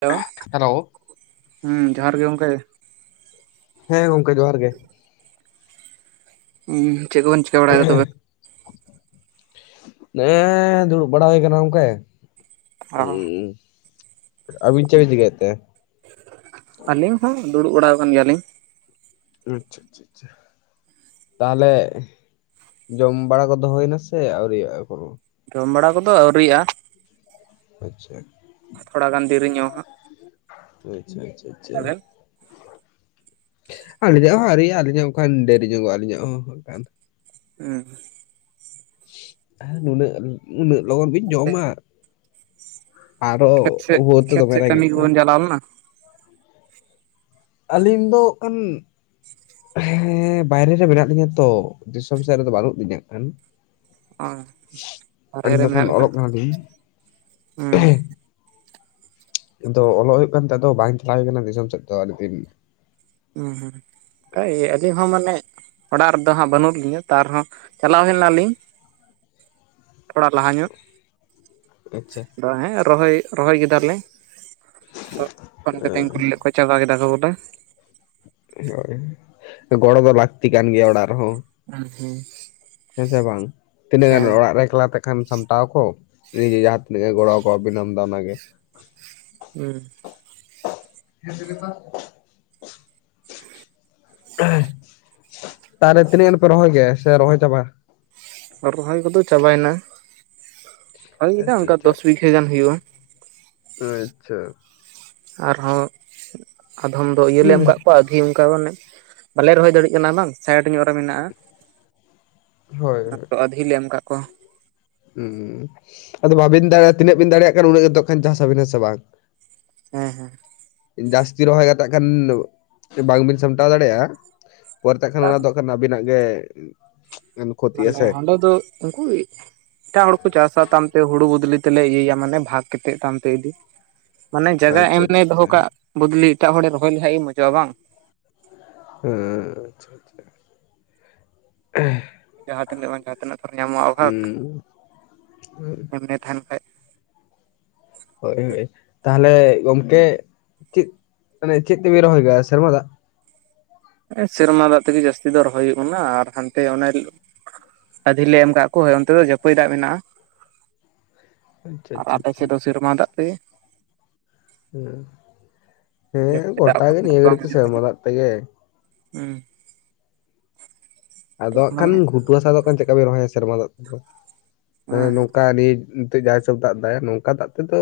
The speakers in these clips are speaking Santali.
ᱦᱮᱞᱳ, ᱦᱮᱞᱳ ᱦᱩᱸ ᱡᱚᱦᱟᱨ ᱜᱮ ᱜᱚᱢᱠᱮ᱾ ᱦᱮᱸ ᱜᱚᱝᱠᱮ ᱡᱚᱦᱟᱨᱜ ᱜᱮ᱾ ᱩᱸᱦ ᱪᱮᱫ ᱠᱚᱵᱮᱱ ᱪᱤᱠᱟ ᱵᱟᱲᱟᱭᱫᱟ ᱛᱚᱵᱮ? ᱱᱮᱜ-ᱮᱸ, ᱫᱩᱲᱩᱵ ᱵᱟᱲᱟ ᱦᱩᱭ ᱠᱟᱱᱟ ᱜᱚᱝᱠᱮ᱾ ᱚ ᱦᱩᱸ, ᱟᱵᱤᱱ ᱪᱮᱫᱵᱤᱫ ᱪᱤᱠᱟᱹᱭᱮᱫ ᱛᱮ? ᱟᱹᱞᱤᱧ ᱦᱚᱸ ᱫᱩᱲᱩᱵ ᱵᱟᱲᱟᱣ ᱠᱟᱱ ᱜᱮᱭᱟᱞᱤᱧ᱾ ᱟᱪᱪᱷᱟ ᱟᱪᱪᱷᱟ ᱟᱪᱪᱷᱟ᱾ ᱛᱟᱦᱞᱮ ᱡᱚᱢ ᱵᱟᱲᱟ ᱠᱚᱫᱚ ᱦᱳᱭᱱᱟ ᱥᱮ ᱟᱹᱣᱨᱤᱭᱟᱜ-ᱟ ᱮᱠᱷᱚᱱᱚ? ᱡᱚᱢ ᱵᱟᱲᱟ ᱠᱚᱫᱚ ᱟᱹᱣᱨᱤᱭᱣᱟᱜᱼᱟ᱾ ᱟᱪᱪᱷᱟ᱾ ᱛᱷᱚᱲᱟᱜᱟᱱ ᱫᱮᱨᱤ ᱧᱚᱜ ᱟᱪᱪᱷᱟ ᱟᱪᱪᱷᱟ ᱟᱪᱪᱷᱟ ᱦᱟᱸᱜ᱾ ᱟᱹᱞᱤᱧᱟᱜ ᱦᱚᱸ ᱟᱹᱣᱨᱤᱭᱟᱜᱼᱟ ᱟᱹᱞᱤᱧᱟᱜ ᱦᱚᱸ ᱟᱠᱷᱟᱱ ᱰᱮᱨᱤ ᱧᱚᱜᱟᱜᱼᱟ ᱟᱹᱞᱤᱧᱟᱜ ᱦᱚᱸ ᱦᱟᱸᱜ ᱠᱷᱟᱱ᱾ ᱦᱩᱸ᱾ ᱦᱮᱸ ᱱᱩᱱᱟᱹᱜ ᱩᱱᱟᱹᱜ ᱞᱚᱜᱚᱱ ᱵᱤᱱ ᱡᱚᱢᱟ? ᱟᱨᱦᱚᱸ ᱠᱷᱮᱛ ᱥᱮᱫ ᱵᱷᱳᱨ ᱛᱮ ᱠᱷᱮᱛ ᱫᱚᱢᱮ ᱥᱮᱫ ᱠᱟᱹᱢᱤ ᱨᱮᱜᱮᱸᱡ-ᱟ᱾ ᱠᱚᱵᱚᱱ ᱪᱟᱞᱟᱣ ᱞᱮᱱᱟ? ᱟᱹᱞᱤᱧ ᱫᱚ ᱦᱟᱠᱟᱱ ᱦᱮᱸ ᱵᱟᱭᱨᱮ ᱨᱮ ᱢᱮᱱᱟᱜ ᱞᱤᱧᱟᱹ ᱛᱚ, ᱫᱤᱥᱚᱢ ᱥᱮᱫ ᱨᱮᱫᱚ ᱵᱟᱹᱱᱩᱜ ᱞᱤᱧᱟ ᱦᱟᱸᱜᱠᱷᱟᱱ᱾ ᱚ ᱵᱟᱦᱨᱮ ᱨᱮ ᱫᱚ ᱠᱷᱟᱱ ᱢᱮᱱᱟᱜ ᱵᱮᱱᱟ᱾ ᱚᱞᱚᱜ ᱠᱟᱱᱟᱞᱤᱧ ᱦᱮᱸ᱾ ᱟᱫᱚ ᱚᱞᱚᱜ ᱦᱩᱭᱩᱜ ᱠᱟᱱ ᱛᱮ ᱟᱫᱚ ᱵᱟᱝ ᱪᱟᱞᱟᱣ ᱦᱩᱭ ᱠᱟᱱᱟ ᱫᱤᱥᱚᱢ ᱥᱮᱫ ᱫᱚ ᱟᱹᱰᱤ ᱫᱤᱱ᱾ ᱦᱩᱸ ᱦᱩᱸ ᱚᱱᱠᱟ ᱤᱭᱟᱹ ᱟᱹᱞᱤᱧ ᱦᱚᱸ ᱢᱟᱱᱮ ᱚᱲᱟᱜ ᱨᱮᱫᱚ ᱦᱟᱸᱜ ᱵᱟᱹᱱᱩᱜ ᱞᱤᱧᱟ ᱛᱟᱨ ᱨᱮᱦᱚᱸ ᱪᱟᱞᱟᱣ ᱦᱮᱞᱱᱟᱞᱤᱧ᱾ ᱛᱷᱚᱲᱟ ᱞᱟᱦᱟ ᱧᱚᱜ᱾ ᱟᱪᱪᱷᱟ᱾ ᱟᱫᱚ ᱦᱮᱸ ᱨᱚᱦᱚᱭ, ᱨᱚᱦᱚᱭ ᱠᱮᱫᱟ ᱞᱮ ᱛᱚᱜ ᱯᱷᱳᱱ ᱠᱟᱛᱮᱧ ᱠᱩᱞᱤ ᱞᱮᱫ ᱚᱠᱚᱭ ᱪᱟᱵᱟ ᱠᱮᱫᱟ ᱠᱚ ᱵᱚᱞᱮ᱾ ᱦᱳᱭ ᱜᱚᱲᱚ ᱫᱚ ᱞᱟᱹᱠᱛᱤ ᱠᱟᱱ ᱜᱮᱭᱟ ᱚᱲᱟᱜ ᱨᱮᱦᱚᱸ᱾ ᱦᱩᱸ ᱦᱩᱸ ᱦᱮᱸᱥᱮ ᱵᱟᱝ, ᱛᱤᱱᱟᱹᱜ ᱜᱟᱱ ᱦᱮᱸ ᱚᱲᱟᱜ ᱨᱮ ᱮᱠᱞᱟ ᱛᱮ ᱠᱷᱟᱱ ᱥᱟᱢᱴᱟᱣ ᱠᱚ ᱱᱤᱡᱮ ᱡᱟᱦᱟᱸ ᱛᱤᱱᱟᱹᱜ ᱜᱮ ᱜᱚᱲᱚ ᱠᱚᱣᱟᱵᱤᱱ ᱟᱢᱫᱚ ᱚᱱᱟᱜᱮ᱾ ᱦᱩᱸ᱾ ᱜᱮᱸᱫᱽ ᱨᱤᱱᱟᱜ ᱛᱟᱦᱞᱮ ᱛᱤᱱᱟᱹᱜ ᱜᱟᱱ ᱯᱮ ᱨᱚᱦᱚᱭ ᱜᱮᱜ-ᱟ᱾ ᱥᱮ ᱨᱚᱦᱚᱭ ᱪᱟᱵᱟ? ᱟᱨ ᱨᱚᱦᱚᱭ ᱠᱚᱫᱚ ᱪᱟᱵᱟᱭᱱᱟ, ᱵᱷᱟᱹᱜᱤ ᱠᱤᱫᱟ ᱟᱪᱪᱷᱟ ᱚᱱᱠᱟ ᱟᱪᱪᱷᱟ ᱫᱚᱥ ᱵᱤᱜᱷᱟᱹ ᱜᱟᱱ ᱦᱩᱭᱩᱜ-ᱟ᱾ ᱟᱪᱪᱷᱟ᱾ ᱟᱨᱦᱚᱸ ᱟᱫᱷᱚᱢ ᱫᱚ ᱤᱭᱟᱹ ᱞᱮ ᱮᱢ ᱦᱩᱸ ᱠᱟᱜ ᱠᱚᱣᱟ᱾ ᱟᱹᱫᱷᱤ ᱚᱱᱠᱟ ᱢᱟᱱᱮ ᱵᱟᱞᱮ ᱨᱚᱦᱚᱭ ᱫᱟᱹᱲᱤ ᱠᱟᱱᱟ ᱵᱟᱝ ᱥᱟᱭᱤᱰ ᱧᱚᱜ ᱨᱮ ᱦᱳᱭ ᱢᱮᱱᱟᱜ-ᱟ᱾ᱟᱹᱫᱷᱤ ᱞᱮ ᱮᱢ ᱠᱟᱫ ᱠᱚᱣᱟ ᱾ ᱠᱚᱦ᱾ ᱦᱩᱸ ᱟᱫᱚ ᱵᱟᱵᱤᱱ ᱫᱟᱲᱮᱭᱟ᱾ᱛᱤᱱᱟᱹᱜ ᱵᱤᱱ ᱫᱟᱲᱮᱭᱟᱜ ᱠᱟᱱᱟ ᱠᱷᱟᱱ ᱪᱟᱥ ᱟᱵᱤᱱᱟ ᱥᱮ ᱵᱟᱝ? ᱦᱮᱸ ᱦᱮᱸ᱾ ᱡᱟᱹᱥᱛᱤ ᱨᱚᱦᱚᱭ ᱜᱷᱟᱴᱟᱜ ᱠᱷᱟᱱ ᱵᱟᱝᱵᱤᱱ ᱥᱟᱢᱴᱟᱣ ᱫᱟᱲᱮᱭᱟᱜ-ᱟ᱾ ᱯᱚᱨᱮ ᱛᱮ ᱠᱷᱟᱱ ᱵᱟᱝ ᱚᱱᱟ ᱫᱚ ᱠᱷᱟᱱ ᱟᱹᱵᱤᱱᱟᱜ ᱜᱮ᱾ ᱠᱷᱚᱛᱤᱜᱼᱟ ᱢᱟᱱᱮ ᱥᱮ ᱦᱟᱸᱰᱮ ᱫᱚ ᱩᱱᱠᱩᱭᱤᱡ? ᱮᱴᱟᱜ ᱦᱚᱲ ᱠᱚ ᱪᱟᱥᱟ ᱛᱟᱢᱛᱮ ᱦᱩᱲᱩ ᱵᱚᱫᱽᱞᱤ ᱛᱮᱞᱮ ᱤᱭᱟᱹᱭᱟ ᱢᱟᱱᱮ ᱵᱷᱟᱜ ᱠᱟᱛᱮᱫ ᱛᱟᱢᱛᱮ ᱤᱫᱤ ᱾ ᱢᱟᱱᱮ ᱟᱪᱪᱷᱟ ᱡᱟᱭᱜᱟ ᱮᱢᱱᱮ ᱟᱪᱪᱷᱟ ᱫᱚᱦᱚ ᱟᱪᱪᱷᱟ ᱠᱟᱜ ᱵᱚᱫᱽᱞᱤ ᱮᱴᱟᱜ ᱦᱚᱲᱮ ᱨᱚᱦᱚᱭ ᱞᱮᱠᱷᱟᱱᱡ ᱜᱮ ᱢᱚᱡᱚᱜ-ᱟ ᱵᱟᱝ? ᱦᱮᱸ ᱟᱪᱪᱷᱟ ᱟᱪᱪᱷᱟ᱾ ᱮᱸᱦ᱾ ᱡᱟᱦᱟᱸ ᱛᱤᱱᱟᱹᱜ ᱵᱟᱝ ᱡᱟᱦᱟᱸ ᱛᱤᱱᱟᱹᱜ [unintelligible] ᱧᱟᱢᱚᱜ-ᱟ, ᱵᱷᱟᱟᱜ ᱦᱩᱸ ᱮᱢᱱᱮ ᱛᱟᱦᱮᱱ ᱠᱷᱟᱡ᱾ ᱦᱳᱭ ᱦᱳᱭ ᱛᱟᱦᱞᱮ ᱜᱚᱝᱠᱮ ᱪᱮᱫ ᱢᱟᱱᱮ ᱪᱮᱫ ᱛᱮᱵᱤᱱ ᱨᱚᱦᱚᱭ ᱠᱟᱜ-ᱟ, ᱥᱮᱨᱢᱟ ᱫᱟᱜ? ᱦᱮᱸ ᱥᱮᱨᱢᱟ ᱫᱟᱜ ᱛᱮᱜᱮ ᱡᱟᱹᱥᱛᱤ ᱫᱚ ᱨᱚᱦᱚᱭ ᱦᱩᱭᱩᱜ ᱠᱟᱱᱟ ᱟᱨ ᱦᱟᱱᱛᱮ ᱚᱱᱮ ᱨᱤᱡ ᱟᱹᱫᱷᱤ ᱞᱮ ᱮᱢ ᱠᱟᱜ ᱠᱚ ᱦᱳᱭ ᱚᱱᱛᱮ ᱫᱚ ᱡᱟᱹᱯᱟᱹᱭ ᱫᱟᱜ ᱢᱮᱱᱟᱜ-ᱟ᱾ ᱟᱪᱪᱷᱟ ᱟᱨ ᱟᱪᱪᱷᱟ ᱟᱯᱮ ᱟᱪᱪᱷᱟ ᱥᱮᱡ ᱫᱚ ᱥᱮᱨᱢᱟ ᱫᱟᱜ ᱛᱮ ᱜᱮ᱾ ᱦᱮᱸ, ᱦᱮᱸ ᱡᱟᱹᱯᱤᱫᱟᱜ ᱜᱚᱴᱟ ᱜᱮ ᱱᱤᱭᱟᱹ ᱜᱷᱟᱹᱲᱤᱡ ᱫᱚ ᱥᱮᱨᱢᱟ ᱫᱟᱜ ᱛᱮᱜᱮ ᱾ ᱦᱮᱸ᱾ ᱟᱫᱚ ᱦᱟᱸᱜ ᱠᱷᱟᱱ ᱜᱷᱩᱴᱩ ᱦᱟᱥᱟ ᱫᱚ ᱦᱟᱸᱜ ᱠᱷᱟᱱ ᱪᱮᱠᱟ ᱵᱮᱱ ᱨᱚᱦᱚᱭᱟ? ᱥᱮᱨᱢᱟ ᱫᱟᱜ‌ ᱛᱮ ᱫᱚ ᱱᱚᱝᱠᱟ ᱱᱤᱛ ᱾ ᱱᱤᱛᱮ ᱡᱟᱦᱟᱸ ᱦᱤᱥᱟᱹᱵᱽ ᱫᱟᱜ ᱫᱟ ᱱᱚᱝᱠᱟ ᱫᱟᱜ ᱛᱮᱫᱚ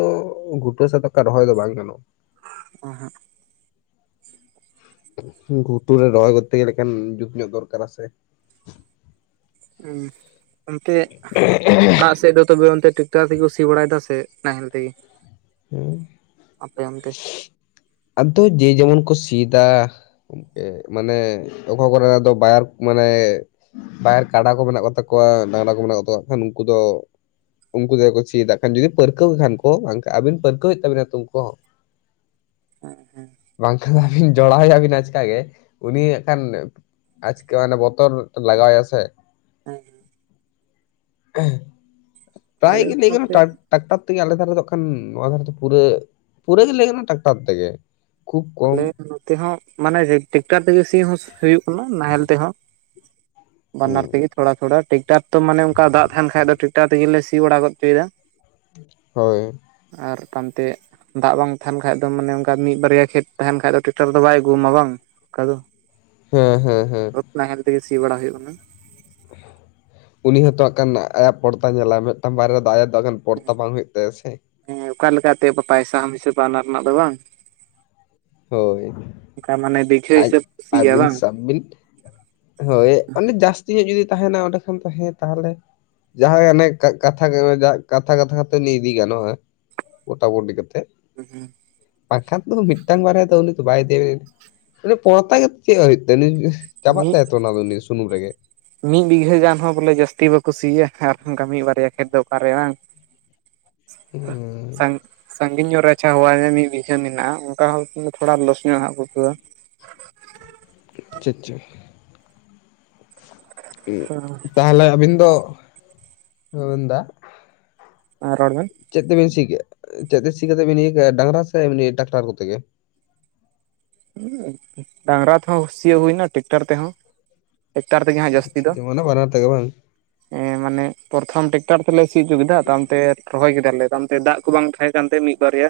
ᱜᱷᱩᱴᱩ ᱦᱟᱥᱟ ᱫᱚ ᱚᱠᱟ ᱨᱚᱦᱚᱭ ᱫᱚ ᱵᱟᱝ ᱜᱟᱱᱚᱜ-ᱟ ᱾ ᱚ ᱦᱟᱸᱜ᱾ ᱜᱷᱩᱴᱩ ᱨᱮ ᱨᱚᱦᱚᱭ ᱠᱚᱨᱛᱮ ᱜᱮᱞᱮ ᱠᱷᱟᱱ ᱡᱩᱛ ᱧᱚᱜ ᱫᱚᱨᱠᱟᱨᱟ ᱥᱮ? ᱦᱚᱸ ᱚᱱᱛᱮᱡ ᱚᱲᱟᱜ ᱥᱮᱡ ᱫᱚ ᱾ ᱛᱚᱵᱮ ᱚᱱᱛᱮ ᱴᱮᱠᱴᱟᱨ ᱛᱮᱠᱩ ᱥᱤ ᱵᱟᱲᱟᱭ ᱫᱟ ᱥᱮ ᱱᱟᱦᱮᱞ ᱛᱮᱜᱮ? ᱦᱮᱸ, ᱟᱯᱮ ᱚᱱᱛᱮ ᱟᱫᱚ ᱡᱮ ᱡᱮᱢᱚᱱ ᱠᱚ ᱥᱤᱭᱫᱟ᱾ ᱢᱤᱫᱴᱮᱡ ᱢᱟᱱᱮ ᱚᱠᱟ ᱠᱚᱨᱮᱱᱟᱜ ᱫᱚ ᱵᱟᱭᱟᱨ ᱠᱚ ᱢᱟᱱᱮ ᱵᱟᱭᱟᱨ ᱠᱟᱰᱟ ᱠᱚ ᱢᱮᱱᱟᱜ ᱠᱚᱛᱟ ᱠᱚᱣᱟ᱾ ᱮᱱᱠᱷᱟᱱ ᱰᱟᱝᱨᱟ ᱠᱚ ᱢᱮᱱᱟᱜ ᱠᱚ ᱛᱟᱠᱚᱣᱟ ᱩᱱᱠᱩ ᱫᱚ ᱩᱱᱠᱩ ᱛᱮᱠᱚ ᱥᱤᱭᱫᱟ ᱦᱟᱸᱜ ᱠᱷᱟᱱ ᱡᱩᱫᱤ ᱯᱟᱹᱨᱠᱟᱹᱣ ᱠᱷᱟᱱ ᱠᱚ ᱾ ᱟᱹᱵᱤᱱ ᱯᱟᱹᱨᱠᱟᱹᱣᱮᱫ ᱛᱟᱵᱤᱱᱟ ᱛᱚ ᱤᱱᱠᱩ ᱦᱚᱸ ᱦᱮᱸ ᱦᱮᱸ ᱵᱟᱝᱠᱷᱟᱱ ᱡᱚᱲᱟᱣ ᱭᱟᱵᱮᱱ ᱟᱪᱠᱟ ᱜᱮ ᱩᱱᱤ ᱮᱸᱜ ᱠᱷᱟᱱ᱾ ᱟᱪᱠᱟ ᱢᱟᱱᱮ ᱵᱚᱛᱚᱨ ᱞᱟᱜᱟᱣ ᱭᱟ ᱥᱮ ᱾ ᱦᱮᱸ ᱾ ᱯᱨᱟᱭ ᱜᱮ ᱞᱟᱹᱭ ᱜᱟᱱᱚᱜ-ᱟ᱾ ᱱᱚᱛᱮ ᱴᱨᱟᱠ ᱴᱟᱠᱴᱟᱨ ᱛᱮᱜᱮ ᱟᱞᱮ ᱫᱷᱟᱨᱮ ᱫᱚ ᱠᱷᱟᱱ ᱱᱚᱣᱟ ᱫᱷᱟᱨᱮ ᱛᱮ ᱯᱩᱨᱟᱹ, ᱯᱩᱨᱟᱹ ᱜᱮ ᱞᱟᱹᱭ ᱜᱟᱱᱚᱜ-ᱟ, ᱴᱟᱠᱴᱟᱨ ᱛᱮᱜᱮ ᱠᱷᱩᱵ ᱠᱚᱢ ᱟᱞᱮ ᱾ ᱱᱚᱛᱮ ᱦᱚᱸ ᱢᱟᱱᱮ ᱴᱮᱠᱴᱟᱨ ᱛᱮᱜᱮ ᱥᱤ ᱦᱚᱸ ᱦᱩᱭᱩᱜ ᱢᱟ ᱱᱟᱦᱮᱞ ᱛᱮᱦᱚᱸ ᱾ ᱵᱟᱱᱟᱨ ᱛᱮᱜᱮ ᱛᱷᱚᱲᱟ ᱛᱷᱚᱲᱟ ᱴᱮᱠᱴᱟᱨ ᱛᱚ ᱢᱟᱱᱮ ᱚᱱᱠᱟ ᱫᱟᱜ ᱛᱟᱦᱮᱱ ᱠᱷᱟᱡ ᱫᱚ ᱴᱮᱨᱟᱠᱴᱟᱨ ᱛᱮᱜᱮᱞᱮ ᱥᱤ ᱵᱟᱲᱟ ᱜᱚᱫ ᱪᱚᱭ ᱫᱟ ᱾ ᱦᱳᱭ᱾ ᱟᱨ ᱯᱟᱱᱛᱮ ᱫᱟᱜ ᱵᱟᱝ ᱛᱟᱦᱮᱱ ᱠᱷᱟᱡ ᱫᱚ ᱢᱟᱱᱮ ᱚᱱᱠᱟ ᱢᱤᱫ ᱵᱟᱨᱭᱟ ᱠᱷᱮᱛ ᱛᱟᱦᱮᱱ ᱠᱷᱟᱱ ᱫᱚ ᱴᱮᱠᱴᱟᱨ ᱫᱚ ᱵᱟᱭ ᱟᱹᱜᱩᱣᱟ ᱢᱟ ᱵᱟᱝ ᱚᱱᱠᱟ ᱫᱚ ᱾ ᱦᱮᱸ ᱦᱮᱸ ᱦᱮᱸ᱾ ᱱᱟᱦᱮᱞ ᱛᱮᱜᱮ ᱥᱤ ᱵᱟᱲᱟ ᱦᱩᱭᱩᱜ ᱠᱟᱱᱟ᱾ ᱩᱱᱤ ᱦᱚᱸᱛᱚ ᱦᱟᱸᱜ ᱠᱷᱟᱱ ᱟᱭᱟᱜ ᱯᱚᱲᱛᱟ ᱧᱮᱞᱟ ᱢᱤᱫᱴᱟᱝ ᱵᱟᱨᱮᱭᱟ ᱫᱚ ᱟᱭᱟᱜ ᱫᱚ ᱯᱚᱲᱛᱟ ᱵᱟᱝ ᱦᱩᱭᱩᱜ ᱛᱟᱭᱟ ᱥᱮ ᱾ ᱦᱮᱸ ᱚᱠᱟ ᱞᱮᱠᱟᱛᱮ ᱯᱟᱭᱥᱟ ᱮᱢ ᱦᱤᱥᱟᱹᱵ ᱚᱱᱟ ᱨᱮᱱᱟᱜ ᱫᱚ ᱵᱟᱝ? ᱦᱳᱭ ᱚᱱᱠᱟ ᱢᱟᱱᱮ ᱵᱤᱜᱷᱟᱹ ᱟᱡ ᱦᱤᱥᱟᱹᱵ ᱠᱚ ᱥᱤᱭᱟ ᱟᱹᱵᱤᱱ ᱵᱟᱝ ᱥᱟᱵ ᱵᱤᱱ ᱦᱳᱭ ᱚᱱᱮ ᱡᱟᱹᱥᱛᱤ ᱧᱚᱜ ᱡᱩᱫᱤ ᱛᱟᱦᱮᱱᱟ ᱚᱸᱰᱮ ᱠᱷᱟᱱ ᱛᱟᱦᱮᱸ ᱛᱟᱦᱚᱞᱮ ᱡᱟᱦᱟᱸ ᱟᱱᱮ ᱠᱟᱛᱷᱟ ᱠᱟᱛᱷᱟ ᱠᱟᱛᱷᱟ ᱠᱟᱛᱮ ᱞᱟᱹᱭ ᱤᱫᱤ ᱜᱟᱱᱚᱜᱼᱟ᱾ ᱜᱚᱴᱟ ᱜᱩᱴᱤ ᱠᱟᱛᱮᱫ᱾ ᱦᱩᱸ᱾ [unintelligible] ᱛᱳ ᱢᱤᱫ ᱢᱤᱫᱴᱟᱝ ᱵᱟᱨᱟᱭ ᱫᱚ ᱩᱱᱤ ᱫᱚ ᱵᱟᱭ ᱤᱫᱤᱭ, ᱩᱱᱤ ᱯᱚᱨᱛᱟ ᱜᱮᱛ ᱪᱮᱜ ᱵᱟᱭ ᱦᱩᱭᱩᱜ ᱛᱟ ᱩᱱᱤ ᱪᱟᱵᱟᱜ ᱢᱤᱫ ᱛᱟᱭᱟ ᱛᱚ ᱳᱱᱟ ᱫᱚ ᱱᱤᱭᱟ. ᱥᱩᱱᱩᱢ ᱨᱮᱜᱮ ᱾ ᱢᱤᱫ ᱵᱤᱜᱷᱟᱹ ᱜᱟᱱ ᱦᱚᱸ ᱵᱚᱞᱮ ᱡᱟᱹᱥᱛᱤ ᱵᱟᱠᱩ ᱥᱤᱭᱟ ᱟᱨ ᱚᱱᱠᱟ ᱢᱤᱫ ᱵᱟᱨᱭᱟ ᱠᱷᱮᱛ ᱫᱚ ᱚᱠᱟᱨᱮ ᱵᱟᱝ ᱾ [inaudible] [unintelligible] ᱥᱟᱝ ᱥᱟᱺᱜᱤᱧ ᱧᱚᱜ ᱨᱮ ᱟᱪᱪᱷᱟ ᱦᱚᱦᱚ ᱣᱟᱭ ᱢᱮ ᱢᱤᱫ ᱵᱤᱜᱷᱟᱹ ᱢᱮᱱᱟᱜᱼᱟ ᱚᱝᱠᱟ ᱦᱚᱸ ᱛᱷᱚᱲᱟ ᱞᱚᱥ ᱧᱚᱜ ᱦᱟᱸᱜ ᱟᱹᱭᱠᱟ. ᱣᱼᱟ ᱾ ᱟᱪᱷᱟ ᱟᱪᱷᱟ ᱾ ᱟᱹᱭᱠᱟᱹᱣᱟ ᱛᱟᱦᱮᱞᱮ ᱟᱵᱤᱱ ᱫᱚ ᱢᱮᱱ ᱫᱟ ᱦᱮᱸ ᱨᱚᱲ ᱵᱮᱱ ᱾ ᱪᱮᱫ ᱛᱮᱵᱮᱱ ᱥᱤ ᱠᱮᱜ-ᱟ ᱪᱮᱜ ᱛᱮ ᱥᱤ ᱠᱟᱛᱮ ᱵᱤᱱ ᱤᱭᱟᱹ ᱠᱮᱜᱼᱟ ᱰᱟᱝᱨᱟ ᱥᱮ ᱮᱢᱱᱤ ᱴᱟᱠᱴᱟᱨ ᱠᱚᱛᱮ ᱜᱮ? ᱰᱟᱝᱨᱟ ᱛᱮᱦᱚᱸ ᱥᱤᱭᱟᱹᱜ ᱦᱩᱭᱱᱟ ᱴᱮᱠᱴᱟᱨ ᱛᱮᱦᱚᱸ ᱾ ᱴᱮᱠᱴᱟᱨ ᱛᱮᱜᱮ ᱦᱟᱸᱜ ᱡᱟᱹᱥᱛᱤ ᱟᱪᱪᱷᱟ ᱫᱚ ᱾ ᱡᱮᱢᱚᱱ ᱵᱟᱱᱟᱨ ᱛᱮᱜᱮ ᱵᱟᱝ ᱮ ᱢᱟᱱᱮ ᱯᱚᱨᱛᱷᱚᱢ ᱴᱮᱠᱴᱟᱨ ᱛᱮᱞᱮ ᱥᱤ ᱩᱪᱩ ᱠᱮᱫᱟ ᱛᱟᱭᱚᱢ ᱛᱮ ᱨᱚᱦᱚᱭ ᱠᱮᱫᱟᱞᱮ ᱛᱟᱭᱚᱢ ᱛᱮ ᱫᱟᱜ ᱠᱚ ᱵᱟᱝ ᱛᱟᱦᱮᱸ ᱠᱟᱱᱛᱮ ᱢᱤᱫ ᱵᱟᱨᱭᱟ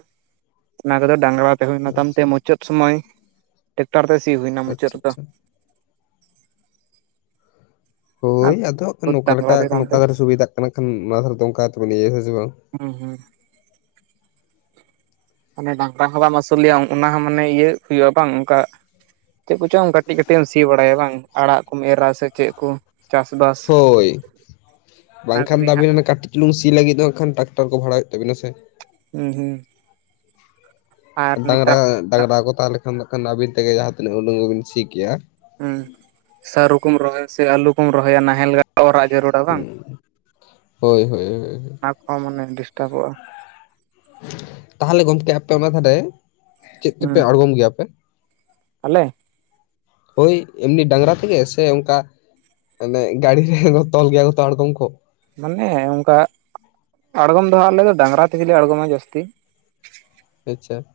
ᱚᱱᱟ ᱠᱚᱫᱚ ᱰᱟᱝᱨᱟ ᱛᱮ ᱦᱩᱭᱱᱟ ᱛᱟᱢ ᱛᱮ ᱟᱪᱪᱷᱟ ᱢᱩᱪᱟᱹᱫ ᱥᱚᱢᱚᱭ ᱴᱮᱠᱴᱟᱨ ᱛᱮ ᱥᱤ ᱦᱩᱭᱱᱟ ᱢᱩᱪᱟᱹᱫ ᱟᱪᱪᱷᱟ ᱨᱮᱫᱚ ᱟᱪᱪᱷᱟ ᱾ ᱦᱳᱭ ᱟᱫᱚ ᱱᱚᱠᱟ ᱰᱟᱝᱨᱟ ᱛᱮ ᱞᱮᱠᱟ ᱵᱟᱝ ᱱᱚᱠᱟ ᱛᱮ ᱫᱷᱟᱨᱮ ᱥᱩᱵᱤᱫᱟᱜ ᱠᱟᱱᱟ ᱠᱷᱟᱱ ᱱᱚᱣᱟ ᱫᱷᱟᱨᱮ ᱫᱚ ᱚᱝᱠᱟ ᱫᱚᱠᱚ ᱞᱟᱹᱭᱟ ᱦᱮᱸ ᱥᱮ ᱵᱟᱝ! ᱦᱩᱸ ᱦᱩᱸ ᱾ ᱢᱟᱱᱮ ᱰᱟᱝᱨᱟ ᱦᱚᱸ ᱵᱟᱢ ᱟᱹᱥᱩᱞ ᱮᱭᱟ ᱚᱱᱟ ᱦᱚᱸ ᱢᱟᱱᱮ ᱤᱭᱟᱹ ᱦᱩᱭᱩᱜᱼᱟ ᱵᱟᱝ ᱚᱝᱠᱟ ᱪᱮᱜ ᱠᱚᱪᱚᱝ ᱠᱟᱹᱴᱤᱡ ᱠᱟᱹᱴᱤᱡ ᱮᱢ ᱥᱤ ᱵᱟᱲᱟᱭᱟ ᱵᱟᱝ ᱟᱲᱟᱜ ᱠᱚᱢ ᱮᱨᱟ ᱥᱮ ᱪᱮᱜ ᱠᱚ ᱾ ᱦᱳᱭ, ᱚᱱᱟ ᱵᱟᱝᱠᱷᱟᱱ ᱠᱚᱜᱮ ᱫᱚ ᱦᱟᱸᱜ ᱟᱹᱵᱤᱱ ᱚᱱᱟ ᱠᱟᱹᱴᱤᱡ ᱪᱩᱞᱩᱝ ᱥᱤ ᱞᱟᱹᱜᱤᱫ ᱦᱟᱸᱜ ᱠᱷᱟᱱ ᱴᱨᱟᱠᱟᱨ ᱠᱚ ᱵᱷᱟᱲᱟ ᱦᱩᱭᱩᱜ ᱛᱟᱵᱤᱱᱟ ᱥᱮ ᱾ ᱦᱩᱸ ᱦᱩᱸ ᱾ ᱰᱟᱝᱨᱟ ᱰᱟᱝᱨᱟ ᱠᱚ ᱛᱟᱸᱦᱮ ᱞᱮᱠᱷᱟᱱ ᱠᱷᱟᱱ ᱫᱚ ᱱᱟᱦᱜ ᱠᱷᱟᱱ ᱟᱵᱤᱱ ᱛᱮᱜᱮ ᱡᱟᱦᱟᱸ ᱛᱤᱱᱟᱹᱜ ᱩᱰᱩᱝ ᱵᱤᱱ ᱥᱤ ᱠᱮᱭᱟ᱾ ᱦᱮᱸ ᱥᱟᱹᱨᱩ ᱠᱚᱢ ᱨᱚᱦᱚᱭᱟ ᱥᱮ ᱟᱞᱩ ᱠᱚᱢ ᱨᱚᱦᱚᱭᱼᱟ ᱱᱟᱦᱮᱞ ᱚᱨᱟᱜ ᱡᱟᱹᱨᱩᱲᱟ ᱵᱟᱝ ᱦᱩᱸ ᱦᱳᱭ ᱦᱳᱭ ᱦᱳᱭ ᱾ ᱦᱚᱸ ᱢᱟᱱᱮ ᱰᱤᱥᱴᱟᱵᱚᱜᱼᱟ ᱾ ᱛᱟᱦᱟᱞᱮ ᱜᱚᱢᱠᱮ ᱟᱯᱮ ᱚᱱᱟ ᱫᱷᱟᱨᱮ ᱪᱮᱜ ᱛᱮᱯᱮ ᱦᱩᱸ ᱟᱬᱜᱚᱢ ᱜᱮᱭᱟ ᱟᱯᱮ? ᱟᱞᱮ ᱦᱳᱭ ᱮᱢᱱᱤ ᱰᱟᱝᱨᱟ ᱛᱮᱜᱮ ᱥᱮ ᱚᱝᱠᱟ ᱢᱟᱱᱮ ᱜᱟᱹᱲᱤ ᱨᱮ ᱛᱚᱞ ᱜᱮᱭᱟ ᱠᱚᱛᱚ ᱟᱬᱜᱟᱢ ᱠᱚ ᱾ ᱢᱟᱱᱮ ᱚᱝᱠᱟ ᱟᱬᱜᱚᱢ ᱫᱚ ᱦᱟᱸᱜ ᱟᱞᱮ ᱫᱚ ᱰᱟᱝᱨᱟ ᱛᱮᱜᱮ ᱞᱮ ᱟᱬᱜᱚᱢᱟ ᱡᱟᱹᱥᱛᱤ ᱾ ᱟᱪᱪᱷᱟ ᱾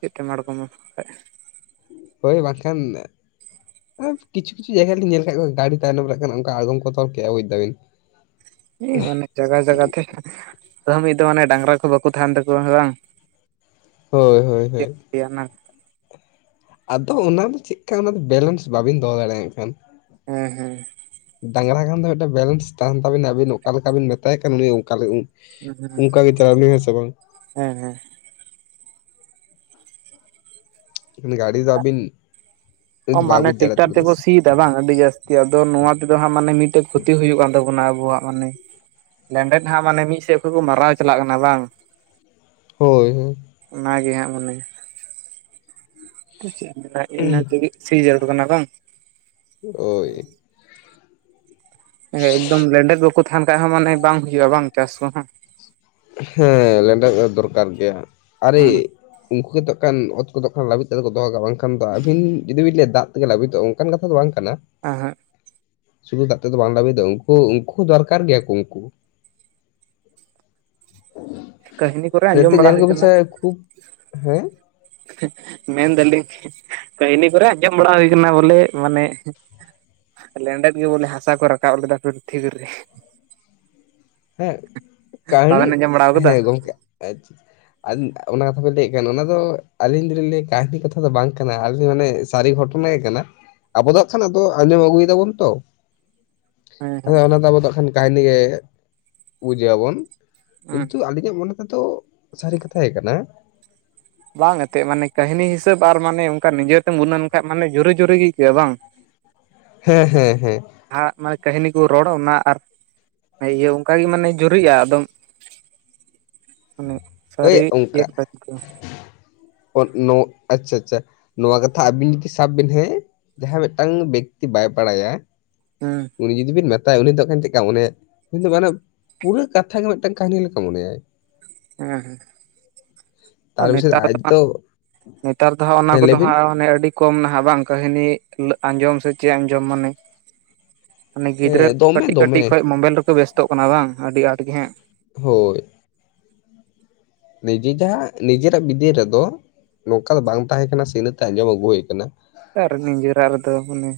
ᱪᱮᱫ ᱛᱮᱢ ᱟᱬᱜᱚᱢᱟ ᱵᱟᱠᱷᱟᱡ? ᱦᱳᱭ ᱵᱟᱝ ᱠᱷᱟᱱ ᱠᱤᱪᱷᱩ ᱠᱤᱪᱷᱩ ᱡᱟᱭᱜᱟ ᱞᱤᱧ ᱧᱮᱞ ᱠᱟᱜ ᱠᱚ, ᱜᱟᱲᱤ ᱛᱟᱭᱱᱚᱢ ᱨᱮ ᱠᱷᱟᱱ ᱚᱱᱠᱟ ᱟᱬᱜᱚᱢ ᱠᱚ ᱛᱚᱞ ᱠᱮᱜ-ᱟ, ᱵᱩᱡᱽ ᱫᱟᱵᱤᱱ ᱾ ᱦᱮᱸ ᱢᱟᱱᱮ ᱡᱟᱜᱟ ᱡᱟᱜᱟ ᱛᱮ ᱛᱟ ᱢᱤᱫ ᱫᱚᱢ ᱚᱱᱮ ᱰᱟᱝᱨᱟ ᱠᱚ ᱵᱟᱠᱚ ᱛᱟᱦᱮᱱ ᱛᱟᱠᱚᱣᱟ ᱥᱮ ᱵᱟᱝ ᱾ ᱦᱳᱭ ᱦᱳᱭ ᱦᱳᱭ ᱾ ᱛᱤᱭᱟᱹ ᱱᱟ ᱟᱫᱚ ᱚᱱᱟᱫᱚ ᱪᱮᱫ ᱠᱟ ᱚᱱᱟᱫᱚ ᱵᱮᱞᱮᱱᱥ ᱵᱟᱵᱤᱱ ᱫᱚᱦᱚ ᱫᱟᱲᱮᱭᱟᱜ ᱠᱷᱟᱱ ᱾ ᱦᱮᱸ ᱦᱮᱸ ᱾ ᱰᱟᱝᱨᱟ ᱠᱷᱟᱱ ᱫᱚ ᱢᱤᱫᱴᱮᱱ ᱵᱮᱞᱮᱱᱥ ᱛᱟᱦᱮᱱ ᱛᱟᱵᱤᱱᱟ ᱾ ᱟᱵᱤᱱ ᱚᱠᱟ ᱞᱮᱠᱟ ᱵᱤᱱ ᱢᱮᱛᱟᱭ ᱠᱟᱱ ᱩᱱᱤ ᱚᱝᱠᱟ ᱦᱩᱸ ᱦᱩᱸ ᱩᱝᱠᱟ ᱜᱤ ᱪᱟᱞᱟᱜ ᱟᱹᱵᱤᱱ ᱦᱮ ᱥᱮ ᱵᱟᱝ? ᱦᱮᱸ ᱦᱮᱸ ᱾ ᱩᱱᱤ ᱜᱟᱹᱲᱤ ᱫᱚ ᱟᱵᱤᱱ ᱚ ᱢᱟᱱᱮ ᱴᱮᱠᱴᱟᱨ ᱛᱮᱠᱚ ᱥᱤ ᱛᱮ ᱵᱟᱝ ᱟᱹᱰᱤ ᱡᱟᱹᱥᱛᱤ ᱾ ᱟᱫᱚ ᱱᱚᱣᱟ ᱛᱮᱫᱚ ᱦᱟᱸᱜ ᱢᱟᱱᱮ ᱢᱤᱫᱴᱮᱡ ᱠᱷᱚᱛᱤ ᱦᱩᱭᱩᱜ-ᱟ ᱾ ᱟᱫᱚ ᱚᱱᱟ ᱟᱵᱚᱣᱟᱜ ᱢᱟᱱᱮ ᱼᱼ ᱞᱮᱱᱰᱮᱫ ᱦᱟᱸᱜ ᱢᱟᱱᱮ ᱢᱤᱫ ᱫᱚᱠᱚ ᱢᱟᱨᱟᱣ ᱪᱟᱞᱟᱜ ᱠᱟᱱᱟ ᱵᱟᱝ? ᱦᱳᱭ ᱦᱳᱭᱼᱼ ᱚᱱᱟᱜᱮ ᱦᱟᱸᱜ ᱢᱟᱱᱮ ᱪᱮᱫ ᱮ [unintelligible] ᱢ ᱢᱮᱱᱟ, [unintelligible] ᱠᱟᱱᱟ ᱠᱟᱝ? ᱦᱳᱭᱼᱼ ᱮᱠᱫᱚᱢ ᱞᱮᱸᱰᱮᱫ ᱵᱟᱠᱚ ᱛᱟᱦᱮᱱ ᱠᱷᱟᱡ ᱦᱚᱸ ᱢᱟᱱᱮ ᱵᱟᱝ ᱦᱩᱭᱩᱜᱼᱟ ᱵᱟᱝ, ᱪᱟᱥ ᱠᱚᱦᱚᱸ? ᱦᱮᱸ ᱞᱮᱸᱰᱮᱫ ᱫᱚ ᱫᱚᱨᱠᱟᱨ ᱜᱮᱭᱟ ᱾ ᱟᱨᱮᱼᱼ ᱩᱱᱠᱩ ᱜᱮᱛᱚ ᱠᱷᱟᱱ ᱚᱛ ᱠᱚᱫᱚ ᱠᱷᱟᱱ ᱞᱟᱹᱵᱤᱫ ᱠᱟᱛᱮ ᱠᱚ ᱫᱚᱦᱚ ᱠᱟᱜᱼᱟ ᱾ ᱵᱟᱝᱠᱷᱟᱱ ᱫᱚ ᱟᱹᱵᱤᱱ ᱡᱩᱫᱤᱵᱤᱱ ᱞᱟᱹᱭᱼᱟ ᱫᱟᱜ ᱛᱮᱜᱮ ᱞᱟᱹᱵᱤᱫᱚᱜᱼᱟ, ᱚᱱᱠᱟᱱ ᱠᱟᱛᱷᱟ ᱫᱚ ᱵᱟᱝ ᱠᱟᱱᱟ ᱾ ᱮᱸᱦᱮᱜᱼᱼ ᱥᱩᱫᱷᱩ ᱠᱟᱛᱮ ᱫᱚ ᱵᱟᱝ ᱞᱟᱹᱵᱤᱫ ᱫᱚᱝᱼᱟ ᱾ ᱩᱱᱠᱩ, ᱩᱱᱠᱩ ᱫᱚᱨᱠᱟᱨ ᱜᱮᱭᱟ ᱠᱚ ᱩᱱᱠᱩ᱾ ᱠᱟᱹᱦᱱᱤ ᱠᱚᱨᱮ ᱟᱸᱡᱚᱢ ᱱᱤᱛᱚᱜ ᱵᱟᱲᱟ ᱧᱮᱞ ᱦᱩᱭ ᱠᱚᱵᱤᱱ ᱠᱟᱱᱟ ᱥᱮ, ᱠᱷᱩᱵ ᱦᱮᱸᱼᱼ ᱢᱮᱱ ᱫᱟᱞᱤᱧᱼᱼ ᱠᱟᱹᱦᱱᱤ ᱠᱚᱨᱮ ᱟᱸᱡᱚᱢ ᱵᱟᱲᱟ ᱦᱩᱭ ᱠᱟᱱᱟ ᱾ᱵᱚᱞᱮ ᱢᱟᱱᱮᱼᱼ ᱞᱮᱸᱰᱮᱫ ᱜᱮ ᱵᱚᱞᱮ ᱦᱟᱥᱟ ᱠᱚ ᱨᱟᱠᱟᱵ ᱞᱮᱫᱟ ᱯᱨᱤᱛᱷᱤᱵᱤ ᱨᱮ ᱾ ᱦᱮᱸ ᱠᱟᱹᱦᱱᱤ ᱵᱟᱵᱮᱱ ᱟᱸᱡᱚᱢ ᱵᱟᱲᱟ ᱟᱠᱟᱫᱟ ᱦᱮᱸ ᱜᱚᱝᱠᱮ ᱟᱪᱪᱷᱟ ᱾ ᱟᱹᱞᱤᱧ ᱚᱱᱟ ᱠᱟᱛᱷᱟ ᱵᱤᱱ ᱞᱟᱹᱭᱮᱫ ᱠᱷᱟᱱ ᱾ ᱚᱱᱟᱫᱚ ᱟᱹᱞᱤᱧ ᱫᱚᱞᱤᱧ ᱞᱟᱹᱭᱮᱫ, ᱠᱟᱹᱦᱱᱤ ᱠᱟᱛᱷᱟ ᱫᱚ ᱵᱟᱝ ᱠᱟᱱᱟ ᱾ ᱟᱹᱞᱤᱧ ᱢᱟᱱᱮ ᱥᱟᱹᱨᱤ ᱜᱷᱚᱴᱚᱱᱟ ᱜᱮ ᱠᱟᱱᱟ ᱾ᱟᱵᱚ ᱫᱚ ᱦᱟᱜ ᱠᱷᱟᱱ ᱟᱸᱡᱚᱢ ᱟᱹᱜᱩᱭ ᱫᱟᱵᱚᱱ ᱛᱚ ᱦᱮᱸ ᱾ ᱟᱫᱚ ᱦᱮᱸ ᱚᱱᱟ ᱟᱵᱚ ᱫᱚ ᱱᱟᱜ ᱠᱷᱟᱱ ᱠᱟᱹᱦᱱᱤ ᱜᱮ ᱾ ᱵᱩᱡ ᱮᱫ ᱟᱵᱚᱱ ᱾ ᱠᱤᱱᱛᱩ ᱟᱞᱤᱧᱟᱜ ᱢᱚᱱᱮ ᱛᱮᱫᱚ ᱥᱟᱹᱨᱤ ᱠᱟᱛᱷᱟ ᱜᱮ ᱠᱟᱱᱟ ᱾ ᱵᱟᱝ ᱮᱱᱛᱮᱫ ᱢᱟᱱᱮ ᱠᱟᱹᱦᱱᱤ ᱦᱤᱥᱟᱹᱵᱽ ᱟᱨ ᱢᱟᱱᱮ ᱚᱱᱠᱟ ᱱᱤᱡᱮᱛᱮᱢ ᱵᱩᱱᱟᱹᱱ ᱞᱮᱱᱠᱷᱟᱱ ᱮᱱᱛᱮᱫ ᱡᱳᱨᱮ ᱡᱳᱨᱮ ᱜᱮ ᱟᱹᱭᱠᱟᱹᱜᱼᱟ ᱵᱟᱝ? ᱦᱮᱸ ᱦᱮᱸ ᱦᱮᱸ ᱼᱼ ᱟᱜ ᱢᱟᱱᱮ ᱠᱟᱹᱦᱱᱤ ᱠᱚ ᱨᱚᱲ ᱚᱱᱟ ᱟᱨ ᱤᱭᱟᱹ ᱚᱱᱠᱟᱜᱮ ᱢᱟᱱᱮ ᱡᱩᱨᱤᱜᱼᱟ ᱾ ᱟᱫᱚᱢ ᱢᱟᱱᱮᱼᱼ ᱳᱭ ᱥᱟᱨᱤ [inaudible] ᱼᱼ ᱚ ᱱᱳ ᱟᱪᱪᱷᱟ ᱟᱪᱪᱷᱟ ᱾ ᱱᱚᱣᱟ ᱠᱟᱛᱷᱟ ᱟᱵᱤᱱ ᱡᱩᱫᱤ ᱥᱟᱵ ᱵᱤᱱ ᱦᱮᱸ ᱾ ᱡᱟᱦᱟᱸ ᱢᱤᱫᱴᱟᱝ ᱵᱮᱠᱛᱤ ᱵᱟᱭ ᱵᱟᱲᱟᱭᱟ ᱦᱮᱸᱼᱼ ᱩᱱᱤ ᱡᱩᱫᱤ ᱵᱤᱱ ᱢᱮᱛᱟᱭᱟ, ᱩᱱᱤ ᱫᱚᱠᱷᱟᱱ ᱪᱮᱫ ᱠᱟ ᱢᱚᱱᱮᱭᱟ ᱾ ᱩᱱᱤ ᱫᱚ ᱢᱟᱱᱮ ᱯᱩᱨᱟᱹ ᱠᱟᱛᱷᱟ ᱜᱮ ᱢᱤᱫᱴᱟᱝ ᱠᱟᱹᱦᱱᱤ ᱞᱮᱠᱟ ᱢᱚᱱᱮᱭᱟᱭ ᱾ ᱦᱮᱸ ᱦᱮᱸᱼᱼ ᱟᱨ ᱛᱟᱨ ᱵᱤᱥᱚᱭ ᱱᱮᱛᱟᱨ ᱟᱡ ᱫᱚ ᱦᱟᱸᱜ ᱱᱮᱛᱟᱨ ᱫᱚ ᱦᱟᱸᱜ ᱚᱱᱟ ᱦᱮᱸ ᱞᱟᱹᱭ ᱠᱚᱫᱚ ᱵᱤᱱ ᱦᱟᱸᱜ ᱢᱚᱱᱮ ᱟᱹᱰᱤ ᱠᱚᱢ ᱱᱟᱦᱟᱜ ᱵᱟᱝ ᱠᱟᱹᱦᱱᱤ ᱞᱟᱹ ᱟᱸᱡᱚᱢ ᱥᱮ ᱪᱮᱫ ᱟᱸᱡᱚᱢ ᱢᱟᱱᱮ ᱢᱟᱱᱮ ᱜᱤᱫᱽᱨᱟᱹ ᱦᱮᱸ ᱫᱚᱢᱮ ᱠᱟᱹᱴᱤᱡ ᱠᱟᱹᱴᱤᱡ ᱫᱚᱢᱮ ᱠᱷᱚᱡ ᱢᱳᱵᱟᱭᱤᱞ ᱨᱮᱠᱚ ᱵᱮᱥᱛᱚᱜ ᱠᱟᱱᱟ ᱵᱟᱝ ᱟᱹᱰᱤ ᱟᱸᱴ ᱜᱮ ᱦᱟᱸᱜ᱾ ᱦᱳᱭ᱾ ᱱᱤᱡᱮᱨ ᱡᱟᱦᱟᱸ ᱱᱤᱡᱮᱨᱟᱜ ᱵᱤᱫᱟᱹᱭ ᱨᱮᱫᱚ ᱱᱚᱝᱠᱟ ᱫᱚ ᱵᱟᱝ ᱛᱟᱦᱮᱸ ᱠᱟᱱᱟ ᱥᱤ ᱤᱱᱟᱹᱛᱮ ᱟᱸᱡᱚᱢ ᱟᱹᱜᱩ ᱦᱩᱭ ᱟᱠᱟᱱᱟ᱾ ᱟᱨ ᱱᱤᱡᱮᱨᱟᱜ ᱨᱮᱫᱚ ᱢᱟᱱᱮ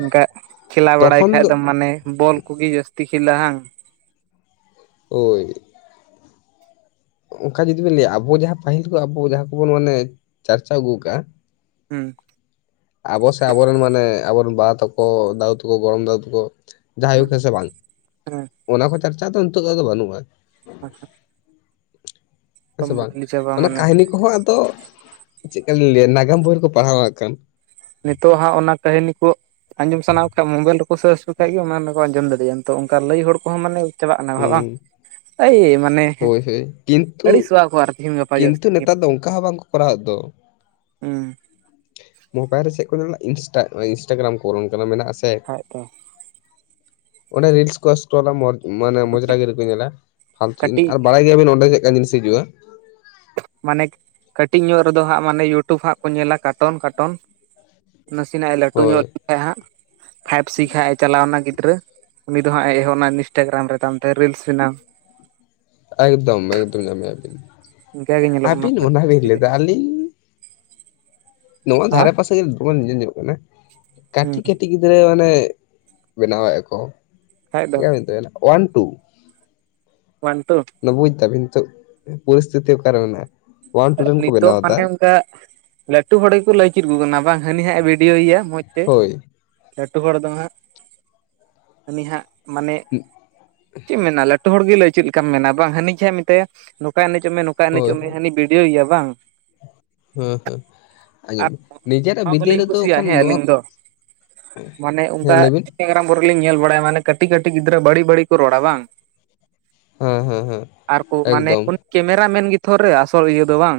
ᱚᱱᱠᱟ ᱠᱷᱮᱞᱟ ᱵᱟᱲᱟᱭ ᱛᱚᱠᱷᱚᱱ ᱠᱷᱟᱡ ᱫᱚ ᱫᱚᱢ ᱢᱟᱱᱮ ᱵᱚᱞ ᱠᱚᱜᱮ ᱵᱚᱞ ᱠᱚᱜᱮ ᱡᱟᱹᱥᱛᱤ ᱠᱮᱞᱟ ᱦᱟᱝ᱾ ᱦᱳᱭ᱾ ᱚᱱᱠᱟ ᱡᱩᱫᱤ ᱵᱤᱱ ᱞᱟᱹᱭᱟ ᱟᱵᱚ ᱡᱟᱦᱟᱸ ᱯᱟᱹᱦᱤᱞ ᱠᱷᱚᱡ ᱟᱵᱚ ᱡᱟᱦᱟᱸ ᱠᱚᱵᱚᱱ ᱢᱟᱱᱮ ᱪᱟᱨᱪᱟᱣ ᱟᱹᱜᱩᱣ ᱠᱟᱜᱼᱟ, ᱦᱩᱸ᱾ ᱟᱵᱚ ᱥᱮ ᱟᱵᱚᱨᱮᱱ ᱢᱟᱱᱮ ᱟᱵᱚᱨᱮᱱ ᱵᱟᱦ ᱛᱟᱠᱚ, ᱫᱟᱣ ᱛᱟᱠᱚ, ᱜᱚᱲᱚᱢ ᱫᱟᱹᱫᱩ ᱛᱟᱠᱚ ᱡᱟᱦᱟᱭ ᱜᱚ ᱠᱮ ᱥᱮ ᱵᱟᱝ ᱦᱮᱸ ᱚᱱᱟ ᱠᱚ ᱪᱟᱨᱪᱟ ᱫᱚ ᱱᱤᱛᱟᱜ ᱫᱚ ᱟᱫᱚ ᱵᱟᱹᱱᱩᱜᱼᱟ᱾ ᱚᱦᱚᱸᱜ᱾ ᱦᱮᱸ ᱥᱮ ᱵᱟᱝ ᱢᱟᱱᱮ ᱠᱟᱹᱦᱱᱤ ᱠᱚᱦᱚᱸ ᱟᱫᱚ ᱪᱮᱫᱠᱟᱞᱤᱧ ᱞᱟᱹᱭᱟ ᱱᱟᱜᱟᱢ ᱵᱳᱭ ᱨᱮᱠᱚ ᱯᱟᱲᱦᱟᱣ ᱦᱟᱸᱜ ᱠᱷᱟᱱ᱾ ᱱᱤᱛᱚᱜ ᱦᱟᱸᱜ ᱚᱱᱟ ᱠᱟᱹᱦᱤᱱᱤ ᱠᱚ ᱟᱸᱡᱚᱢ ᱥᱟᱱᱟ ᱠᱚ ᱠᱷᱟᱡ ᱢᱳᱵᱟᱭᱤᱞ ᱨᱮᱠᱚ ᱥᱟᱨᱪ ᱞᱮᱠᱟᱡ ᱜᱮ ᱚᱱᱟ ᱫᱚᱠᱚ ᱟᱸᱡᱚᱢ ᱫᱟᱲᱮᱭᱟᱜᱼᱟ᱾ ᱱᱤᱛᱚᱜ ᱚᱱᱠᱟ ᱞᱟᱹᱭ ᱦᱚᱲ ᱠᱚᱦᱚᱸ ᱢᱟᱱᱮ ᱪᱟᱵᱟᱜ ᱠᱟᱱᱟ ᱠᱚ ᱵᱟᱠᱷᱟᱡ ᱵᱟᱝ᱾ ᱦᱩᱸ ᱮᱭ ᱢᱟᱱᱮ ᱦᱳᱭ ᱦᱳᱭ ᱠᱤᱱᱛᱩ ᱟᱹᱲᱤᱥᱚᱜ-ᱟᱠᱚ ᱟᱨ ᱛᱤᱦᱤᱧ ᱜᱟᱯᱟ ᱡᱟᱥᱛᱤ᱾ ᱠᱤᱱᱛᱩ ᱱᱮᱛᱟᱨ ᱫᱚ ᱚᱱᱠᱟ ᱦᱚᱸ ᱵᱟᱝᱠᱚ ᱠᱚᱨᱟᱣᱮᱫ ᱫᱚ ᱦᱩᱸ᱾ ᱢᱳᱵᱟᱭᱤᱞ ᱨᱮ ᱪᱮᱫ ᱠᱚ ᱢᱮᱱᱟᱜ ᱤᱱᱥᱴᱟ ᱟᱸᱭ ᱤᱱᱥᱴᱟᱜᱨᱟᱢ ᱠᱚᱨᱮ ᱚᱱᱠᱟᱱᱟ ᱢᱮᱱᱟᱜ-ᱟ ᱥᱮ᱾ ᱠᱷᱟᱡ ᱫᱚ ᱚᱸᱰᱮ ᱨᱤᱞᱥ ᱠᱚᱥ ᱛᱚ ᱚᱱᱟ ᱡᱚᱡᱽ ᱢᱟᱱᱮ ᱢᱚᱡᱽᱨᱟ ᱜᱤᱨᱤ ᱠᱚ ᱧᱮᱞᱟ ᱯᱷᱟᱞᱛᱩ ᱡᱤᱱᱤᱡ ᱠᱟᱹᱴᱤᱡ ᱟᱨ ᱵᱟᱲᱟᱭ ᱜᱮᱭᱟᱵᱤᱱ ᱚᱸᱰᱮ ᱪᱮᱫᱠᱟᱱ ᱡᱤᱱᱤᱥ ᱦᱤᱡᱩᱜ-ᱟ᱾ ᱢᱟᱱᱮ ᱠᱟᱹᱴᱤᱡ ᱧᱚᱜ ᱨᱮᱫᱚ ᱦᱟᱸᱜ ᱢᱟᱱᱮ ᱤᱭᱩᱴᱩᱵᱽ ᱦᱟᱸᱜ ᱠᱚ ᱧᱮᱞᱟ ᱠᱟᱴᱚᱱ ᱠᱟᱴᱚᱱ᱾ ᱱᱟᱥᱮᱱᱟᱜ ᱮ ᱞᱟᱹᱴᱩ ᱦᱳᱭ ᱧᱚᱜ ᱞᱮᱱᱠᱷᱟᱱ ᱦᱟᱸᱜ ᱯᱷᱟᱭᱤᱵᱽ ᱥᱤᱠᱷ ᱦᱟᱸᱜ ᱮ ᱪᱟᱞᱟᱣᱱᱟ ᱜᱤᱫᱽᱨᱟᱹ᱾ ᱩᱱᱤ ᱫᱚ ᱦᱟᱸᱜ ᱮ ᱮᱦᱚᱵᱱᱟ ᱤᱱᱤᱥᱴᱟᱜᱨᱟᱢ ᱨᱮ ᱛᱟᱭᱚᱢ ᱛᱮ ᱨᱤᱞᱥ ᱵᱮᱱᱟᱣ᱾ ᱮᱠᱫᱚᱢ ᱮᱠᱫᱚᱢ ᱧᱟᱢᱮᱟᱵᱤᱱ᱾ ᱤᱱᱠᱟᱜᱮ ᱧᱮᱞᱚᱜ ᱠᱟᱱᱟ ᱟᱹᱵᱤᱱ ᱚᱱᱟ ᱵᱤᱱ ᱡᱟᱹᱥᱛᱤ ᱛᱮ ᱞᱟᱹᱭᱫᱟ ᱟᱞᱤ ᱱᱚᱣᱟ ᱫᱷᱟᱨᱮ ᱯᱟᱥᱮ ᱨᱮ ᱫᱚᱢᱮ ᱧᱮᱞ ᱧᱚᱜᱚᱜ ᱠᱟᱱᱟ᱾ ᱦᱮᱸ ᱠᱟᱹᱴᱤᱡ ᱠᱟᱹᱴᱤᱡ ᱜᱤᱫ ᱜᱤᱫᱽᱨᱟᱹ ᱢᱟᱱᱮ ᱵᱮᱱᱟᱣᱮᱫ-ᱟ ᱠᱚ᱾ ᱠᱷᱟᱡ ᱫᱚ ᱪᱮᱫᱠᱟ ᱱᱤᱱ ᱛᱟᱦᱮᱱᱟ ᱚᱣᱟᱱ ᱴᱩ᱾ One two? ᱢᱟᱱᱮ ᱵᱩᱡ ᱫᱟᱵᱤᱱ ᱱᱤᱛᱚᱜ ᱯᱚᱨᱤᱥᱛᱷᱤᱛᱤ ᱚᱠᱟᱨᱮ ᱢᱮᱱᱟᱜᱼᱟ᱾ ᱚᱣᱟᱱ ᱴᱩ ᱨᱮᱱ ᱠᱚ ᱱᱤᱛᱚᱜ ᱵᱮᱱᱟᱣ ᱮᱫᱟ ᱢᱟᱱᱮ ᱚᱱᱠᱟ ᱞᱟᱹᱴᱩ ᱦᱚᱲ ᱜᱮᱠᱚ ᱞᱟᱹᱭ ᱪᱮᱫ ᱟᱠᱚ ᱠᱟᱱᱟ ᱵᱟᱝ ᱦᱟᱹᱱᱤ ᱦᱟᱸᱜ ᱮ ᱵᱷᱤᱰᱤᱭᱳᱮᱭᱟ ᱢᱚᱡᱽ ᱛᱮ᱾ ᱦᱳᱭ ᱞᱟᱹᱴᱩ ᱦᱚᱲ ᱫᱚ ᱦᱟᱸᱜ ᱦᱟᱱᱤ ᱦᱟᱸᱜ ᱢᱟᱱᱮ ᱪᱮᱫ ᱮᱢ ᱢᱮᱱᱟ ᱞᱟᱹᱴ ᱴᱩ ᱦᱚᱲ ᱜᱮ ᱞᱟᱹᱭ ᱪᱮᱫ ᱞᱮᱠᱟᱢ ᱢᱮᱱᱟ ᱵᱟᱝ᱾ ᱦᱟᱹᱱᱤ ᱜᱮ ᱦᱟᱸᱜ ᱢᱮᱛᱟᱭ ᱱᱚᱝᱠᱟ ᱮᱱᱮᱡᱚᱜ ᱢᱮ ᱱᱚᱝᱠᱟ ᱦᱳᱭ ᱮᱱᱮᱡᱚᱜ ᱢᱮ᱾ ᱦᱟᱹᱱᱤ ᱵᱷᱤᱰᱭᱳᱮᱭᱟ ᱵᱟᱝ᱾ ᱦᱩᱸ ᱦᱩᱸ᱾ ᱟᱨ ᱟᱸᱡᱚᱢᱤᱱ ᱱᱤᱡᱮᱨᱟᱜ ᱱᱚᱣᱟ ᱵᱤᱫᱟᱹ ᱵᱟᱹᱞᱤᱧ ᱨᱮᱫᱚ ᱠᱩᱥᱤᱭᱟᱜᱼᱟ ᱟᱠᱷᱟᱱ ᱦᱮᱸ ᱱᱚᱣᱟ ᱟᱹᱞᱤᱧ ᱠᱚ ᱫᱚ ᱦᱮᱸ ᱞᱟᱹᱭᱵᱤᱱ᱾ ᱜᱨᱟᱢ ᱠᱚᱨᱮᱞᱤᱧ ᱧᱮᱞ ᱵᱟᱲᱟᱭᱟ ᱢᱟᱱᱮ ᱠᱟᱹᱴᱤᱡ ᱠᱟᱹᱴᱤᱡ ᱜᱤᱫᱽᱨᱟᱹ ᱵᱟᱹᱲᱤᱡ ᱵᱟᱹᱲᱤᱡ ᱠᱚ ᱨᱚᱲᱟ ᱵᱟᱝ? ᱦᱮᱸ ᱦᱮᱸ ᱦᱮᱸ ᱟᱨ ᱠᱚ ᱢᱟᱱᱮ ᱮᱠᱫᱚᱢ ᱩᱱᱤ ᱠᱮᱢᱮᱨᱟ ᱢᱮᱱ ᱜᱮᱛᱷᱚ ᱨᱮ ᱟᱥᱚᱞ ᱤᱭᱟᱹ ᱫᱚ ᱵᱟᱝ᱾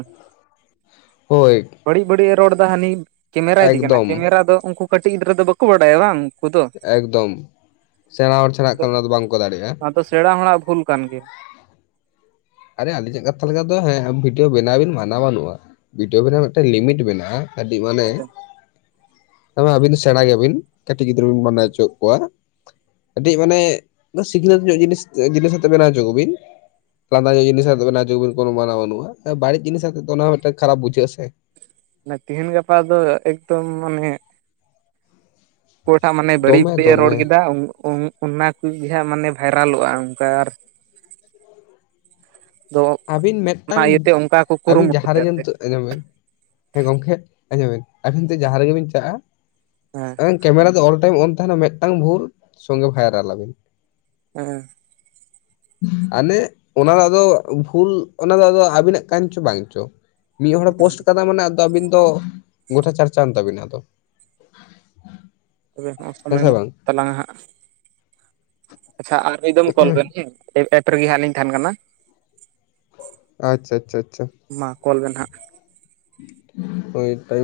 ᱦᱳᱭ᱾ ᱵᱟᱹᱲᱤᱡ ᱵᱟᱹᱲᱤᱡ ᱮ ᱨᱚᱲᱫᱟ ᱦᱟᱹᱱᱤ ᱠᱮᱢᱮᱨᱟ ᱤᱫᱤ ᱠᱟᱱᱟ, ᱮᱠᱫᱚᱢ ᱠᱮᱢᱮᱨᱟ ᱫᱚ ᱩᱱᱠᱩ ᱠᱟᱹᱴᱤᱡ ᱜᱤᱫᱽᱨᱟᱹ ᱫᱚ ᱵᱟᱠᱚ ᱵᱟᱰᱟᱭᱟ ᱵᱟᱝ ᱾ ᱮᱠᱫᱚᱢ ᱥᱮᱬᱟᱸ ᱦᱚᱲ ᱪᱷᱟᱲᱟ ᱦᱟᱜᱠᱷᱚᱱ ᱚᱱᱟ ᱫᱚ ᱵᱟᱝᱠᱚ ᱫᱟᱲᱮᱭᱟᱜᱼᱟ᱾ ᱛᱚ ᱥᱮᱬᱟᱸ ᱦᱚᱲᱟᱜ ᱵᱷᱩᱞ᱾ ᱠᱟᱱ ᱜᱮᱭᱟ᱾ ᱟᱨᱮ ᱟᱞᱤᱧᱟᱜ ᱠᱟᱛᱷᱟ ᱞᱮᱠᱟ ᱫᱚ ᱦᱮᱸ ᱵᱷᱤᱰᱭᱳ ᱵᱮᱱᱟᱣ ᱵᱤᱱ ᱢᱟᱱᱟ ᱵᱟᱹᱱᱩᱜᱼᱟ, ᱵᱷᱤᱰᱭᱳ ᱵᱮᱱᱟᱣ ᱢᱤᱫᱴᱮᱱ ᱞᱤᱢᱤᱴ ᱢᱮᱱᱟᱜᱼᱟ᱾ ᱾ ᱠᱟᱹᱴᱤᱡ ᱢᱟᱱᱮ ᱟᱹᱵᱤᱱ ᱥᱮᱬᱟ ᱜᱮᱭᱟᱵᱤᱱ ᱠᱟᱹᱴᱤᱡ ᱜᱤᱫᱽᱨᱟᱹ ᱵᱤᱱ ᱵᱟᱱᱟᱣ ᱦᱚᱪᱚᱭᱮᱫ ᱠᱚᱣᱟ ᱾ ᱠᱟᱹᱴᱤᱡ ᱢᱟᱱᱮ ᱥᱤᱠᱷᱱᱟᱹᱛ ᱧᱚᱜ ᱡᱤᱱᱤᱥ ᱡᱤᱱᱤᱥ ᱟᱛᱮ ᱵᱮᱱᱟᱣ ᱦᱚᱪᱚ ᱠᱚᱵᱤᱱ ᱾ ᱞᱟᱸᱫᱟ ᱧᱚᱜ ᱡᱤᱱᱤᱥ ᱟᱛᱮ ᱵᱮᱱᱟᱣ ᱪᱚ ᱠᱚᱵᱤᱱ ᱠᱳᱱᱳ ᱢᱟᱱᱟᱣ ᱵᱟᱹᱱᱩᱜᱼᱟ ᱵᱟᱹᱲᱤᱡ ᱡᱤᱱᱤᱥ ᱟᱛᱮᱫ ᱫᱚ ᱚᱱᱟ ᱦᱚᱸ ᱢᱤᱫᱴᱟᱝ ᱠᱷᱟᱨᱟᱯ ᱵᱩᱡᱷᱟᱹᱜ-ᱟ ᱥᱮ ᱾ ᱢᱟᱱᱮ ᱛᱮᱦᱮᱧ ᱜᱟᱯᱟ ᱫᱚ ᱮᱠᱫᱚᱢ ᱢᱟᱱᱮ ᱚᱠᱚᱭᱴᱟᱜ ᱦᱟᱜ ᱢᱟᱱᱮ ᱵᱟᱹᱲᱤᱡ ᱫᱚᱢᱮ ᱵᱟᱹᱲᱤᱡ ᱮ ᱫᱚᱢᱮ ᱨᱚᱲ ᱠᱮᱫᱟ ᱚᱱᱟ ᱠᱚᱜᱮ ᱦᱟᱸᱜ ᱢᱟᱱᱮ ᱵᱷᱟᱭᱨᱟᱞᱚᱜᱼᱟ ᱚᱱᱠᱟ ᱫᱚ ᱟᱹᱵᱤᱱ ᱚᱱᱟ ᱢᱤᱫᱴᱟᱝ, ᱤᱭᱟᱹᱛᱮ ᱚᱱᱠᱟ ᱠᱚ ᱟᱹᱵᱤᱱ ᱡᱟᱦᱟᱸ ᱠᱩᱨᱩᱢᱩᱴᱩᱭᱟ ᱨᱮᱜᱮ ᱮᱱᱛᱮᱫ ᱱᱤᱛᱚᱜ ᱟᱸᱡᱚᱢ ᱵᱮᱱ ᱦᱮᱸ ᱜᱚᱢᱠᱮ ᱟᱸᱡᱚᱢ ᱵᱮᱱ ᱟᱵᱤᱱ ᱱᱤᱛᱚ ᱡᱟᱦᱟᱸ ᱨᱮᱜᱮ ᱵᱤᱱ ᱪᱟᱜᱼᱟ ᱦᱮᱸ ᱠᱮᱢᱮᱨᱟ ᱫᱚ ᱚᱞ ᱴᱟᱭᱤᱢ ᱚᱱ ᱛᱟᱦᱮᱱᱟ ᱢᱤᱫᱴᱟᱝ ᱵᱷᱩᱞ ᱥᱚᱝᱜᱮ ᱵᱷᱟᱭᱨᱟᱞ ᱟᱵᱤᱱᱼᱼᱼ ᱦᱮᱸ ᱟᱞᱮ ᱚᱱᱟ ᱫᱚ ᱟᱫᱚ ᱵᱷᱩᱞ ᱚᱱᱟᱫᱚ ᱟᱫᱚ ᱟᱵᱤᱱᱟᱜ ᱠᱟᱱ ᱪᱚ ᱵᱟᱝ ᱪᱚ ᱢᱤᱫ ᱦᱚᱲᱮ ᱯᱳᱥᱴ ᱠᱟᱫᱟ ᱢᱟᱱᱮ ᱛᱚ ᱟᱵᱤᱱ ᱫᱚ ᱜᱚᱴᱟ ᱪᱟᱨᱪᱟᱣ ᱮᱱ ᱛᱟᱵᱤᱱᱟ ᱟᱫᱚ ᱾ ᱛᱚᱵᱮ ᱦᱟᱜᱸ ᱦᱮᱸ ᱥᱚᱢᱚᱭ ᱥᱮ ᱢᱟ ᱵᱟᱝ ᱛᱟᱞᱟᱝᱟ ᱦᱟᱸᱜ ᱟᱪᱪᱷᱟ ᱟᱨ ᱢᱤᱫ ᱫᱚᱢ ᱠᱚᱞ ᱵᱮᱱ ᱦᱮᱸ ᱮᱯ ᱮᱯ ᱨᱮᱜᱮ ᱦᱟᱸᱜ ᱞᱤᱧ ᱛᱟᱦᱮᱱ ᱠᱟᱱᱟ ᱾ ᱟᱪᱪᱷᱟ ᱟᱪᱪᱷᱟ ᱟᱪᱪᱷᱟ ᱢᱟ ᱠᱚᱞ ᱵᱮᱱ ᱦᱟᱜ ᱾ ᱦᱳᱭ ᱴᱟᱭᱤᱢ